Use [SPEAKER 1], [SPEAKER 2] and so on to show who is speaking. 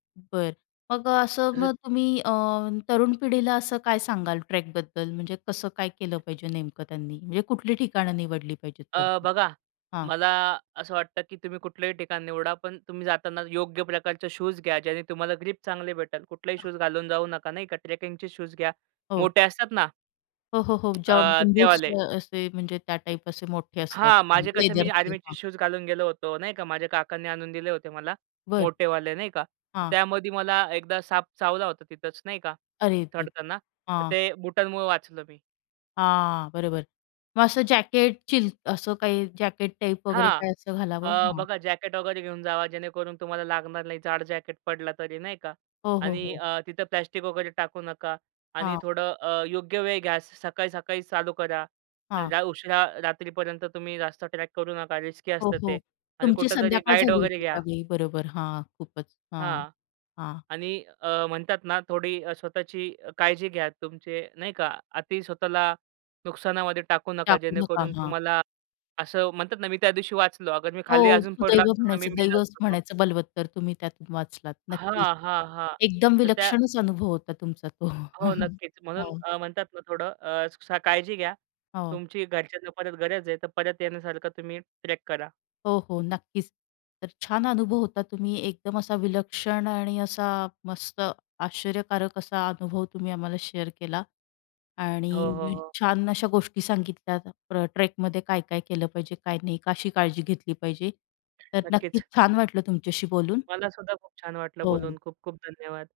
[SPEAKER 1] बरं. मग अ, असं
[SPEAKER 2] तसं
[SPEAKER 1] मग तुम्ही अ, तरुण पिढीला असं काय सांगाल ट्रेकबद्दल, म्हणजे कसं काय केलं पाहिजे नेमकं त्यांनी, म्हणजे कुठली ठिकाणं निवडली पाहिजेत?
[SPEAKER 2] अ,
[SPEAKER 1] [unintelligible]
[SPEAKER 2] बघा,
[SPEAKER 1] हां.
[SPEAKER 2] मला असं वाटतं की तुम्ही कुठल्याही ठिकाण निवडा, पण तुम्ही जाताना योग्य प्रकारचे शूज घ्या, ज्याने तुम्हाला ग्रिप चांगले भेटेल. कुठलेही शूज घालून जाऊ नका, नाही का. ट्रेकिंगचे शूज घ्या.
[SPEAKER 1] हो.
[SPEAKER 2] मोठे असतात ना.
[SPEAKER 1] हो, हो, हो. ज्या
[SPEAKER 2] अ, ते
[SPEAKER 1] बूट्स
[SPEAKER 2] वाले.
[SPEAKER 1] अ, असे, म्हणजे त्या टाइप असे मोठे असतात
[SPEAKER 2] हां, माझे कसे, मी
[SPEAKER 1] लेदरचे.
[SPEAKER 2] आर्मीचे
[SPEAKER 1] हां.
[SPEAKER 2] शूज घालून गेलो होतो, नाही का. माझ्या काकांनी आणून दिले होते मला,
[SPEAKER 1] बरं.
[SPEAKER 2] मोठेवाले नाही का.
[SPEAKER 1] हां.
[SPEAKER 2] त्यामध्ये मला एकदा साप चावला होता तिथच, नाही का
[SPEAKER 1] अरे, ते,
[SPEAKER 2] चढताना, तर
[SPEAKER 1] हां.
[SPEAKER 2] ते बुटांमुळं वाचलो मी.
[SPEAKER 1] हां, बरोबर. मग असं जॅकेट, चिल असं काही जॅकेट टाइप वगैरे
[SPEAKER 2] हां.
[SPEAKER 1] काही असं घालावं?
[SPEAKER 2] अ,
[SPEAKER 1] हां.
[SPEAKER 2] बघा जॅकेट वगैरे घेऊन जावा, जेणेकरून तुम्हाला लागणार नाही. जाड जॅकेट पडला तरी, नाही का
[SPEAKER 1] हो, हो,
[SPEAKER 2] आणि
[SPEAKER 1] हो.
[SPEAKER 2] अ, तिथं प्लास्टिक वगैरे टाकू नका आणि
[SPEAKER 1] हां.
[SPEAKER 2] थोडं अ, योग्य वेळ घ्या. असं सकाळी-सकाळी चालू करा.
[SPEAKER 1] हां.
[SPEAKER 2] लई उशिरा रात्रीपर्यंत तुम्ही रस्ता ट्रॅक करू नका. रिस्की
[SPEAKER 1] हो,
[SPEAKER 2] असतं
[SPEAKER 1] हो.
[SPEAKER 2] ते आणि
[SPEAKER 1] तुमची
[SPEAKER 2] कुठेतरी
[SPEAKER 1] संध्याकाळ
[SPEAKER 2] गाईड
[SPEAKER 1] झाली
[SPEAKER 2] वगैरे
[SPEAKER 1] होती
[SPEAKER 2] घ्या.
[SPEAKER 1] त्यावेळी, बरोबर. हां, खूपच, हां.
[SPEAKER 2] हां
[SPEAKER 1] हां.
[SPEAKER 2] आणि अ, म्हणतात ना अ, थोडी स्वतःची काळजी घ्या, तुमची नाही का. अती स्वतःला नुकसानामध्ये टाकू नका,
[SPEAKER 1] टाकू नका.
[SPEAKER 2] जेणेकरून
[SPEAKER 1] हां.
[SPEAKER 2] तुम्हाला असं म्हणतात ना, मी त्यादिवशी वाचलो. अगर मी खाली
[SPEAKER 1] हो,
[SPEAKER 2] अजून पडलो
[SPEAKER 1] सुदैव
[SPEAKER 2] असतो ना, मी
[SPEAKER 1] म्हणायचं, दैव
[SPEAKER 2] मेलो असतो मग.
[SPEAKER 1] म्हणायचं बलवत्तर. तुम्ही त्यातून वाचलात. नक्कीच.
[SPEAKER 2] हां, हां, हां.
[SPEAKER 1] एकदम
[SPEAKER 2] तर त्या
[SPEAKER 1] विलक्षणच अनुभव होता तुमचा तो,
[SPEAKER 2] हो, नक्कीच. म्हणून
[SPEAKER 1] हो.
[SPEAKER 2] अ, म्हणतात ना थोडं अ, स काळजी घ्या,
[SPEAKER 1] हो.
[SPEAKER 2] तुमची घरच्यांना परत गरज आहे, तर परत येण्यासारखं तुम्ही ट्रॅक करा.
[SPEAKER 1] हो, हो, नक्कीच. तर छान अनुभव होता. तुम्ही एकदम असा विलक्षण आणि असा मस्त, आश्चर्यकारक असा अनुभव तुम्ही आम्हाला शेअर केला
[SPEAKER 2] हो, हो,
[SPEAKER 1] आणि
[SPEAKER 2] हो.
[SPEAKER 1] छान अशा गोष्टी सांगितल्या. ट्र ट्रेकमध्ये काय-काय केलं पाहिजे, काय नाही. कशी काळजी घेतली पाहिजे, तर नक्कीच
[SPEAKER 2] नक्कीच.
[SPEAKER 1] छान वाटलं तुमच्याशी बोलून.
[SPEAKER 2] मलासुद्धा खूप छान वाटलं
[SPEAKER 1] हो.
[SPEAKER 2] बोलून. खूप-खूप धन्यवाद.